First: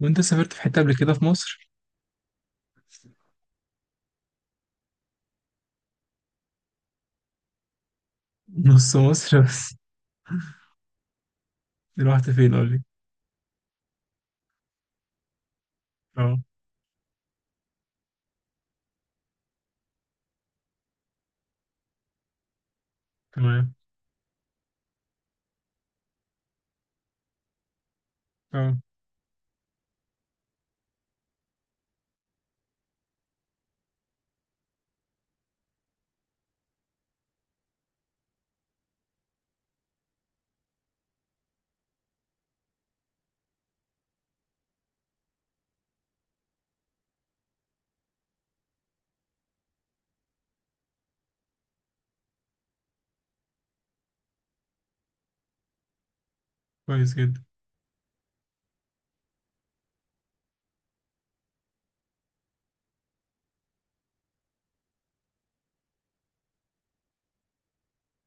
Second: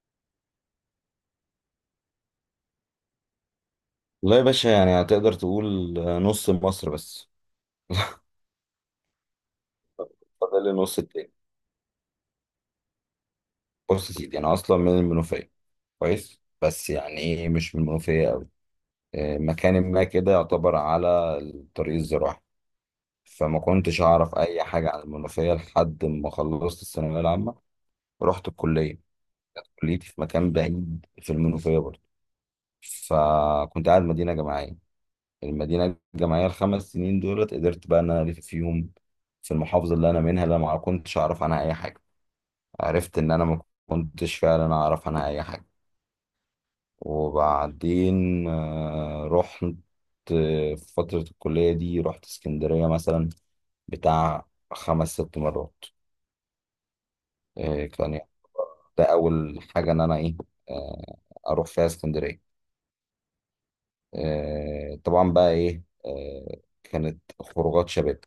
وانت سافرت في حتة قبل كده في مصر؟ والله يا باشا، يعني هتقدر تقول نص مصر بس. نص مصر بس. فاضل النص التاني. رحت فين قول لي؟ بص يا سيدي، انا اصلا من المنوفيه. اه. كويس، بس يعني ايه مش من المنوفيه قوي. مكان ما كده يعتبر على الطريق الزراعي. فما تمام. كنتش اعرف اي حاجه عن المنوفيه لحد ما خلصت الثانويه العامه. ورحت اه. الكليه. كليتي في مكان بعيد في المنوفيه برضه. فكنت قاعد مدينه جامعيه. المدينه الجامعيه ال5 سنين دولت، قدرت بقى ان انا الف فيهم في المحافظه اللي انا منها، اللي أنا ما كنتش اعرف عنها اي حاجه. عرفت ان انا ما كنتش فعلا اعرف عنها اي حاجه. وبعدين رحت. في فتره الكليه دي رحت اسكندريه مثلا بتاع 5 6 مرات. كويس جدا. كان يعني ده اول حاجه ان انا ايه. آه، اروح فيها اسكندريه. طبعا بقى ايه، كانت خروجات شباب،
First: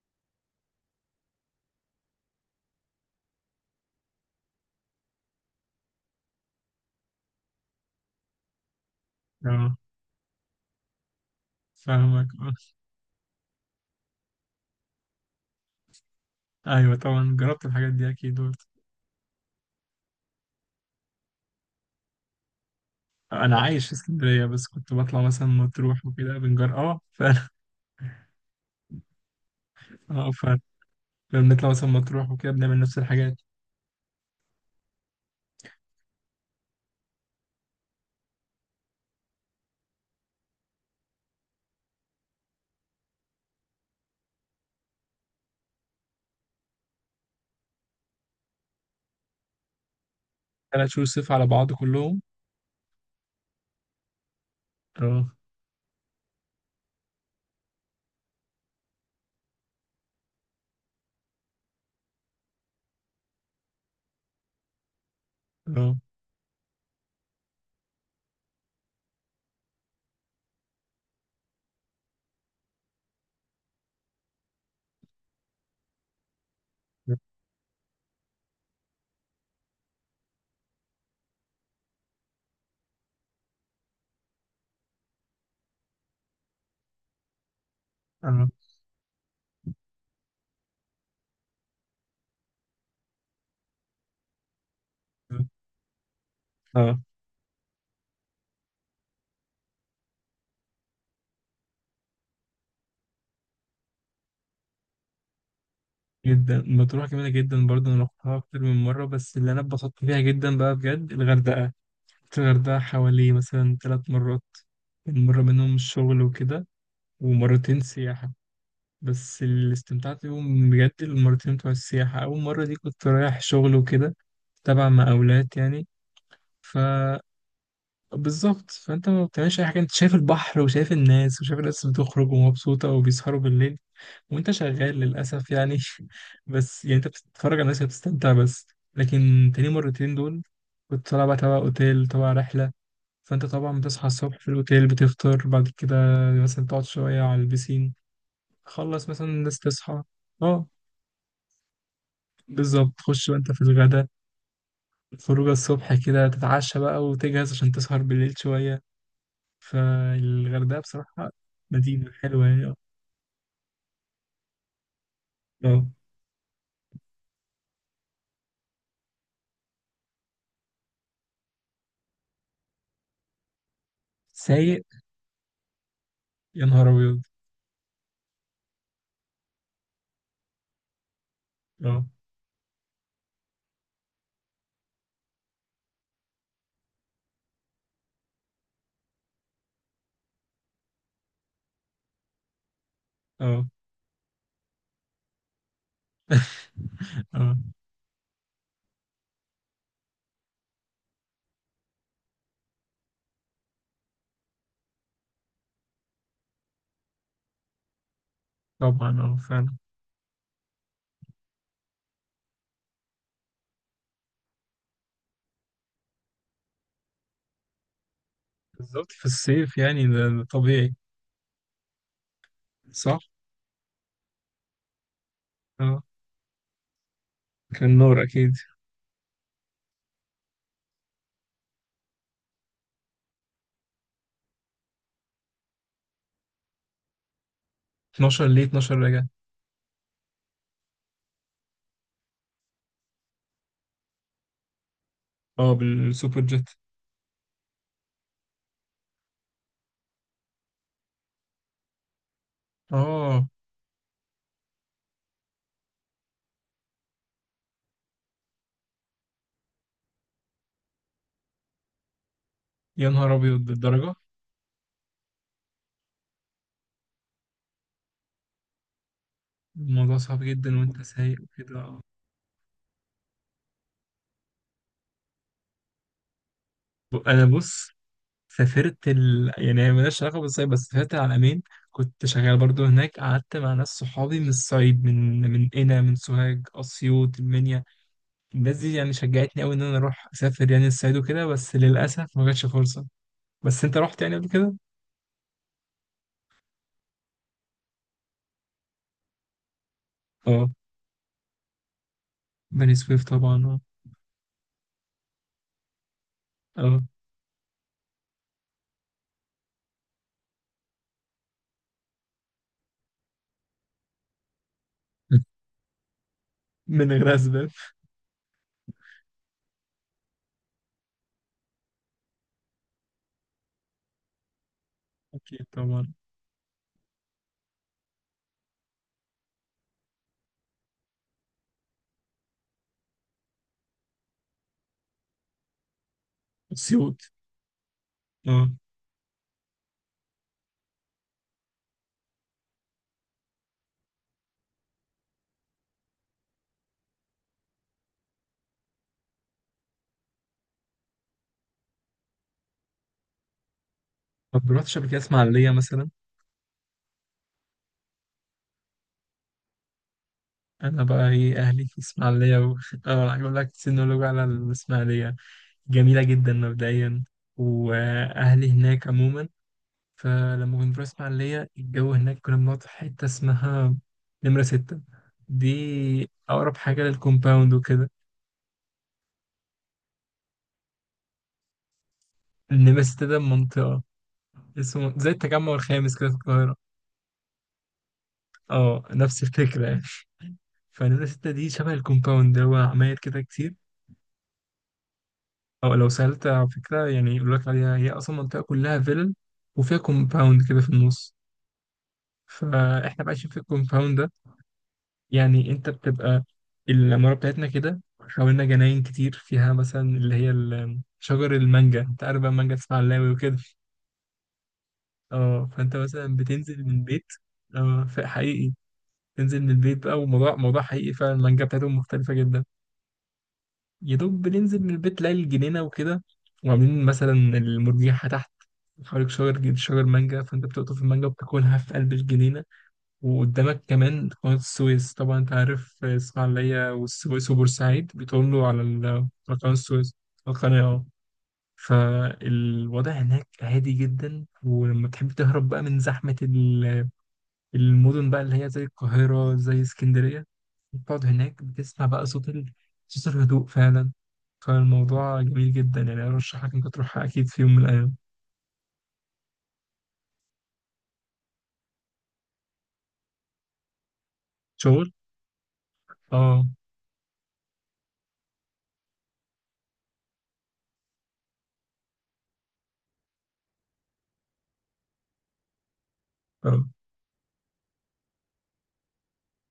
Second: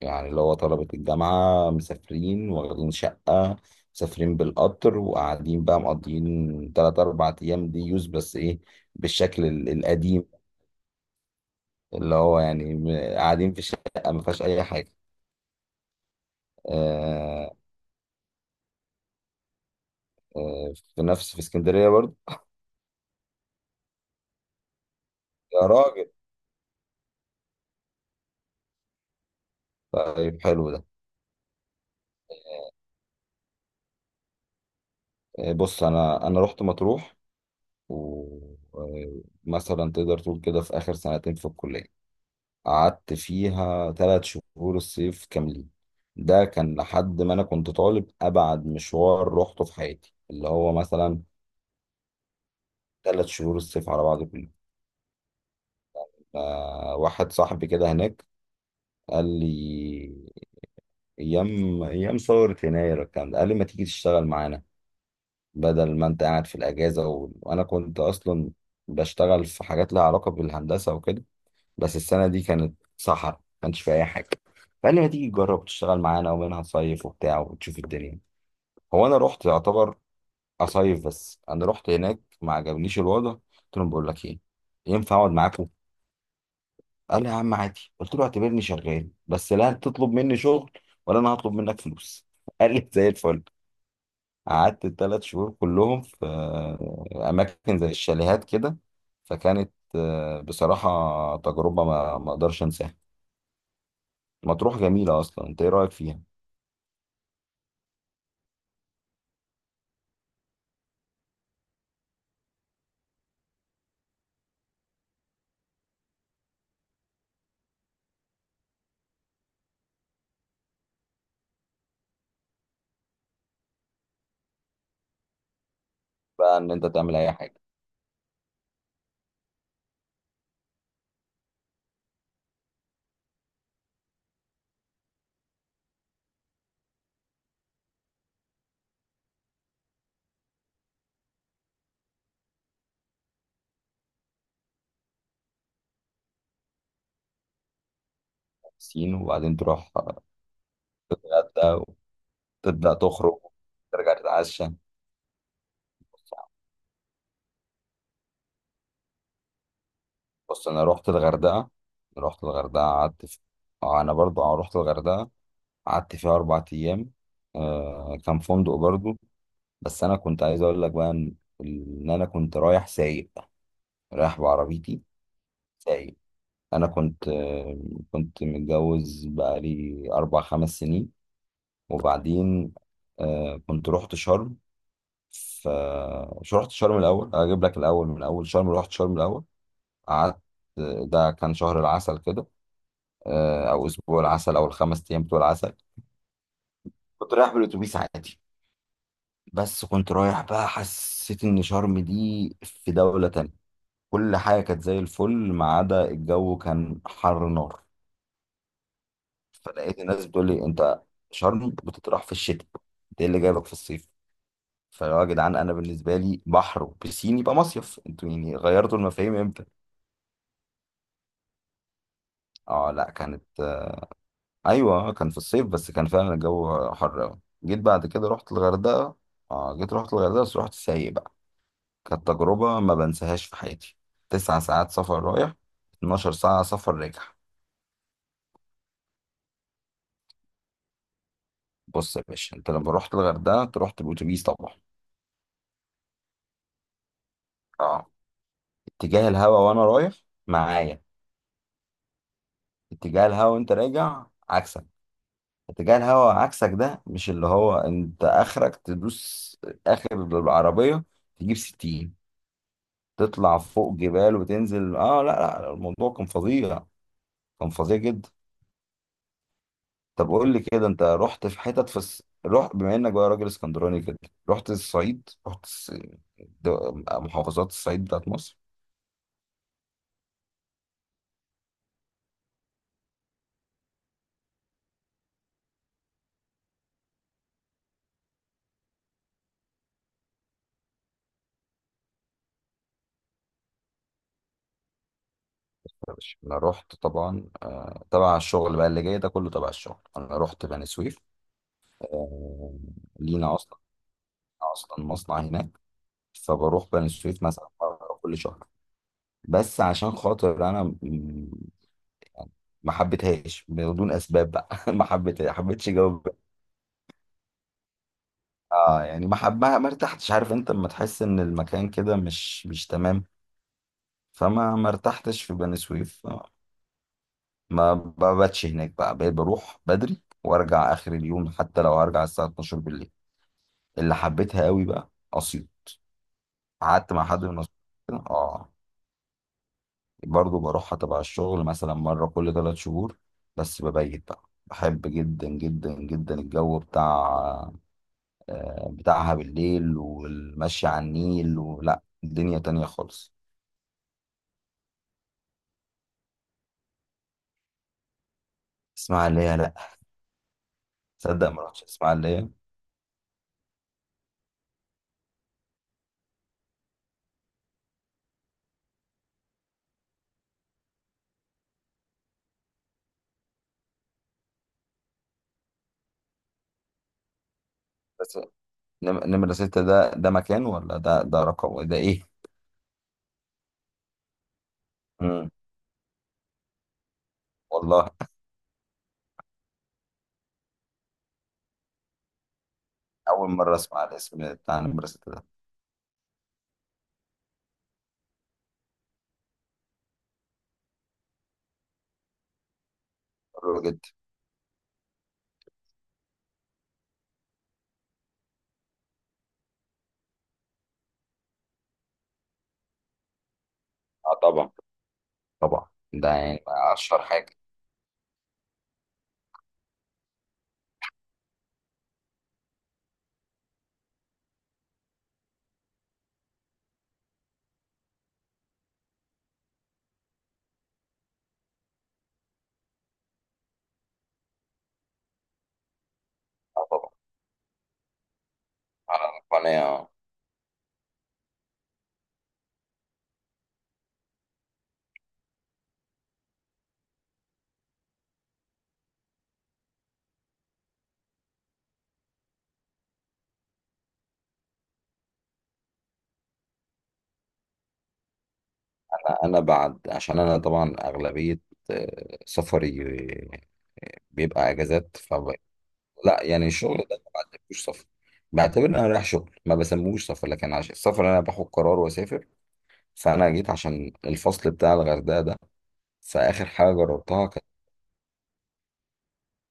يعني اللي هو طلبة الجامعة مسافرين واخدين شقة، مسافرين بالقطر وقاعدين بقى مقضيين 3 4 أيام. دي يوز بس إيه، بالشكل اه. القديم، اللي فاهمك، هو اه. يعني قاعدين في شقة ما فيهاش أي حاجة. ايوه، طبعا آه، جربت الحاجات دي اكيد برضه. في نفس في اسكندرية برضه. انا عايش في اسكندرية، بس كنت بطلع مثلا يا مطروح راجل، وكده بنجر، اه فعلا. اه طيب فعلا. حلو ده. كنا بنطلع مثلا مطروح وكده بنعمل نفس الحاجات. بص أنا رحت مطروح. ومثلا تقدر تقول كده في آخر سنتين في الكلية قعدت فيها 3 شهور الصيف كاملين. ده كان لحد ما أنا كنت طالب أبعد مشوار روحته في حياتي، اللي هو ثلاث شهور مثلا صيف على بعض كلهم؟ 3 شهور الصيف على بعض كله. اه. واحد صاحبي كده هناك قال لي، أيام ثورة يناير الكلام ده، قال لي ما تيجي تشتغل معانا اه. بدل ما أنت قاعد في الأجازة وأنا كنت أصلا بشتغل في حاجات لها علاقة بالهندسة وكده، بس السنة دي كانت صحراء ما كانش فيها أي حاجة. فقال لي ما تيجي تجرب تشتغل معانا ومنها تصيف وبتاع وتشوف الدنيا. هو أنا رحت يعتبر أصيف، بس أنا رحت هناك ما عجبنيش الوضع، قلت لهم بقول لك إيه، ينفع أقعد معاكم؟ قال لي يا عم عادي. قلت له اه. اعتبرني شغال بس لا تطلب مني شغل ولا أنا هطلب منك فلوس. قال لي زي الفل. قعدت الثلاث اه. شهور كلهم في اه، أماكن زي الشاليهات كده. فكانت بصراحة تجربة ما أقدرش أنساها. مطروح جميلة أصلا، أنت إيه رأيك فيها؟ جدا، مطروح جميلة جدا برضه، انا رحتها اكتر من مرة، بس اللي انا اتبسطت فيها جدا بقى بجد الغردقة. الغردقة حوالي مثلا ثلاث مرات. يعني مرة منهم الشغل وكده، ومرتين سياحة. بس اللي استمتعت بيهم بجد المرتين بتوع السياحة. أول مرة دي كنت رايح شغل وكده، تبع مقاولات يعني. بقى إن ف أنت تعمل أي حاجة. بالظبط، فأنت ما بتعملش أي حاجة، أنت شايف البحر وشايف الناس، وشايف الناس بتخرج ومبسوطة وبيسهروا بالليل، وأنت شغال للأسف يعني. بس يعني أنت بتتفرج على الناس وبتستمتع بس. لكن تاني مرتين دول كنت طالع بقى تبع أوتيل، تبع رحلة. فانت طبعا بتصحى الصبح في الاوتيل، بتفطر بعد كده، مثلا تقعد شويه على البسين، خلص سين مثلا وبعدين الناس تروح تصحى. اه، الغردقة بالظبط، وتبدأ تخش بقى تخرج، انت في الغدا. ترجع تتعشى. خروجه الصبح كده، تتعشى بقى وتجهز عشان تسهر بالليل شويه. بص فالغردقه أنا رحت بصراحه الغردقة. مدينه رحت حلوه يعني، اه. الغردقة أنا برضو رحت الغردقة آه. قعدت فيها 4 أيام. كان فندق برضو. بس أنا كنت عايز أقول لك بقى إن أنا كنت رايح سايق، رايح سايق. بعربيتي، سايق. يا أنا نهار ابيض. كنت كنت متجوز بقالي 4 5 سنين. اه. وبعدين كنت رحت شرم. ف مش رحت شرم الاول. اجيب لك الاول. من اول شرم رحت شرم الاول. قعدت. ده كان شهر العسل كده. اه. او اسبوع العسل او ال5 ايام بتوع العسل. كنت رايح اه. بالاتوبيس عادي، بس كنت رايح بقى حسيت ان شرم دي في دولة تانية. كل حاجة كانت زي الفل، ما عدا الجو كان حر نار. طبعا اه فعلا. فلقيت الناس بتقول لي، انت شرم بتطرح في الشتاء، انت ايه اللي جايبك في الصيف؟ فيا جدعان، انا بالنسبه لي بحر وبسين يبقى مصيف، انتوا يعني غيرتوا بالظبط، في المفاهيم امتى؟ الصيف يعني ده طبيعي. اه لا، صح. كانت. ايوه كان في الصيف بس اه، كان فعلا الجو حر قوي. جيت كان بعد نور كده اكيد. رحت الغردقه. اه، جيت رحت الغردقه بس رحت سايق بقى. كانت تجربه ما بنساهاش في حياتي. 9 ساعات سفر رايح، 12 ساعه سفر راجع. 12 ليه؟ 12 رجع؟ بص يا باشا، انت لما رحت الغردقه انت رحت بالاتوبيس طبعا. اه، بالسوبر جيت. اه. اتجاه الهوا وانا رايح معايا، اتجاه الهوا اه، وانت راجع عكسك. اتجاه الهواء عكسك، ده مش اللي هو انت اخرك تدوس اخر العربية تجيب 60؟ يا نهار تطلع ابيض فوق للدرجه. جبال وتنزل. اه لا لا، الموضوع كان فظيع. كان فظيع جدا. الموضوع طب صعب قول لي جدا كده، وانت انت سايق رحت في حتت في وكده. رحت بما انك بقى راجل اسكندراني كده، رحت الصعيد، انا محافظات بص، الصعيد بتاعت مصر؟ سافرت يعني هي مالهاش علاقه بالصيد، بس سافرت العلمين. كنت شغال برضو هناك، قعدت مع ناس صحابي من الصعيد، من قنا، من سوهاج، اسيوط، المنيا. الناس دي يعني شجعتني قوي ان انا اروح اسافر يعني الصعيد وكده، بس للاسف ما جاتش فرصه. بس انت رحت يعني قبل كده؟ يا باشا، انا رحت طبعا تبع الشغل بقى، اللي جاي ده كله تبع الشغل. انا رحت اه. بني سويف. آه، بني سويف لينا طبعا، اه. اصلا مصنع هناك. فبروح اه. بني سويف مثلا مرة كل شهر. بس عشان خاطر انا ما حبيتهاش بدون اسباب بقى. ما حبيتها حبيتش جو. من غير اسباب. اه يعني ما حب ما ما ارتحتش. عارف انت لما تحس ان المكان كده مش تمام. فما ما ارتحتش في اكيد بني طبعا. سويف. ما بباتش هناك بقى، بقيت بروح بدري وارجع اخر اليوم حتى لو هرجع الساعه 12 بالليل. اللي حبيتها قوي بقى اسيوط. قعدت اسيوط. مع حد من اسيوط كده. اه. اه. برضو بروحها تبع الشغل مثلا مرة كل 3 شهور. بس ببيت بقى. بحب جدا جدا جدا الجو بتاع بتاعها بالليل، والمشي على النيل، ولا الدنيا تانية خالص. طب رحتش قبل كده اسماعيليه مثلا؟ اسماعيلية، لا. انا بقى تصدق ايه، ما رحتش اهلي في اسماعيلية؟ اسماعيليه اه، هقول لك سينولوج على الاسماعيليه. جميله جدا مبدئيا، واهلي هناك عموما. فلما كنت بروح اسماعيليه، الجو هناك كنا بنقعد في حته اسمها نمره ستة. دي اقرب حاجه للكومباوند وكده. بس نمرة 6، ده مكان ولا ده رقم؟ ده ايه؟ نمره ستة ده منطقه، اسمه زي مم. التجمع الخامس كده في القاهره. والله، اه، نفس الفكره يعني. فنمره ستة دي شبه الكومباوند، هو عماير كده أول كتير. مرة أسمع الاسم بتاع نمرة 6 ده. أو لو سألت على فكرة يعني، يقول لك عليها هي أصلا منطقة كلها فيلل، وفيها كومباوند كده في النص. فإحنا بقى عايشين في حلو جدا. الكومباوند ده. يعني أنت بتبقى، العمارة بتاعتنا كده، حوالينا جناين كتير، فيها مثلا اللي هي شجر المانجا. أنت عارف بقى المانجا تسمع اللاوي وكده. اه طبعا. أه، طبعا فأنت ده مثلا يعني بتنزل من أشهر البيت. حاجة. أه حقيقي، تنزل من البيت بقى. وموضوع موضوع حقيقي فعلا، المانجا بتاعتهم مختلفة جدا. يا دوب بننزل من البيت، تلاقي الجنينة وكده، وعاملين مثلا المرجيحة تحت، حواليك شجر شجر مانجا، فانت بتقطف المانجا وبتاكلها في قلب الجنينة. وقدامك كمان قناة السويس. طبعا انت عارف اه الإسماعيلية طبعا. والسويس وبورسعيد بيطلوا على على على قناة القناة. السويس، القناة، اه. فالوضع هناك هادي جدا، ولما تحب تهرب بقى من زحمة المدن بقى، اللي هي زي القاهرة، زي اسكندرية، بتقعد هناك، بتسمع بقى صوت صوت الهدوء فعلا. فالموضوع جميل جدا يعني، أرشحك إنك تروحها أكيد في يوم من الأيام. انا بعد عشان انا طبعا اغلبيه سفري بيبقى شغل؟ اجازات. لا آه. يعني الشغل ده ما بعتبروش سفر. بعتبر ان انا رايح شغل ما بسموش سفر، لكن عشان السفر انا باخد قرار واسافر. فانا جيت عشان الفصل بتاع الغردقه ده، فاخر آه. حاجه جربتها كانت،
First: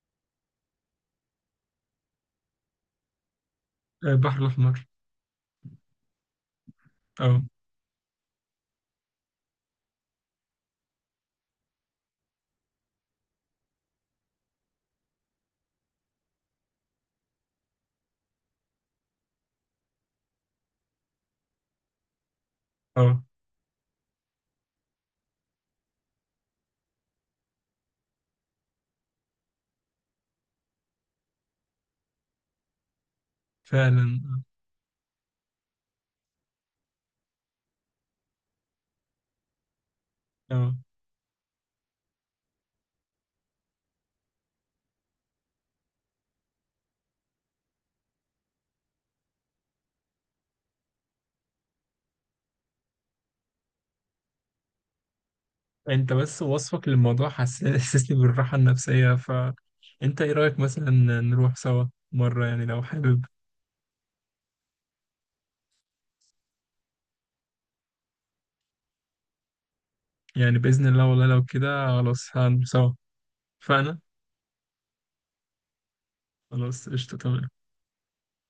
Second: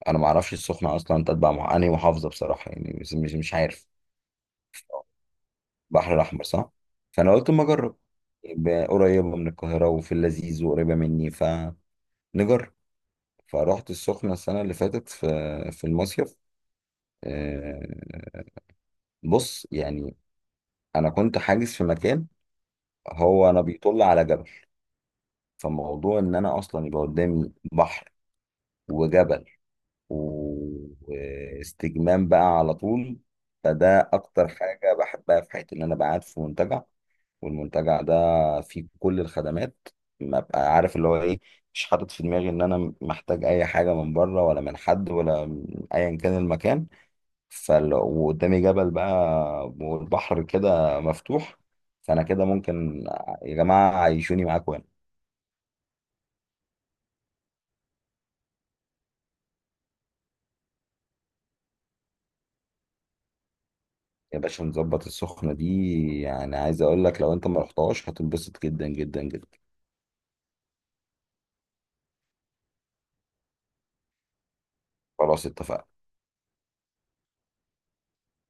انا ما اعرفش السخنه اصلا تتبع مع انهي محافظه بصراحه، يعني مش عارف. البحر الأحمر. البحر الاحمر، صح. فانا آه. قلت اما اجرب، يبقى قريبه من القاهره وفي اللذيذ وقريبه مني، فنجرب. فروحت السخنة السنة اللي فاتت في المصيف. آه، بص يعني، أنا كنت حاجز في مكان، آه هو أنا بيطل على جبل. فموضوع إن أنا أصلا يبقى قدامي بحر وجبل واستجمام بقى على طول. فده فعلا. أكتر حاجة بحبها في حياتي، إن أنا بقعد في منتجع. والمنتجع ده فيه كل الخدمات، ما آه. بقى آه. عارف اللي هو إيه. مش حاطط في دماغي إن أنا محتاج أي حاجة من بره، ولا من حد، ولا من أيا كان المكان. وقدامي جبل بقى، والبحر كده مفتوح. فانا كده ممكن، يا جماعه عيشوني معاكم هنا. أنت بس وصفك للموضوع حسسني بالراحة النفسية. فأنت إيه رأيك مثلا، نروح سوا مرة، يعني لو حابب؟ يا باشا، نظبط السخنه دي، يعني عايز اقول لك لو انت ما رحتهاش هتنبسط جدا جدا جدا. يعني بإذن الله، والله لو كده خلاص هنروح سوا. فأنا خلاص اتفقنا. خلاص قشطة، تمام.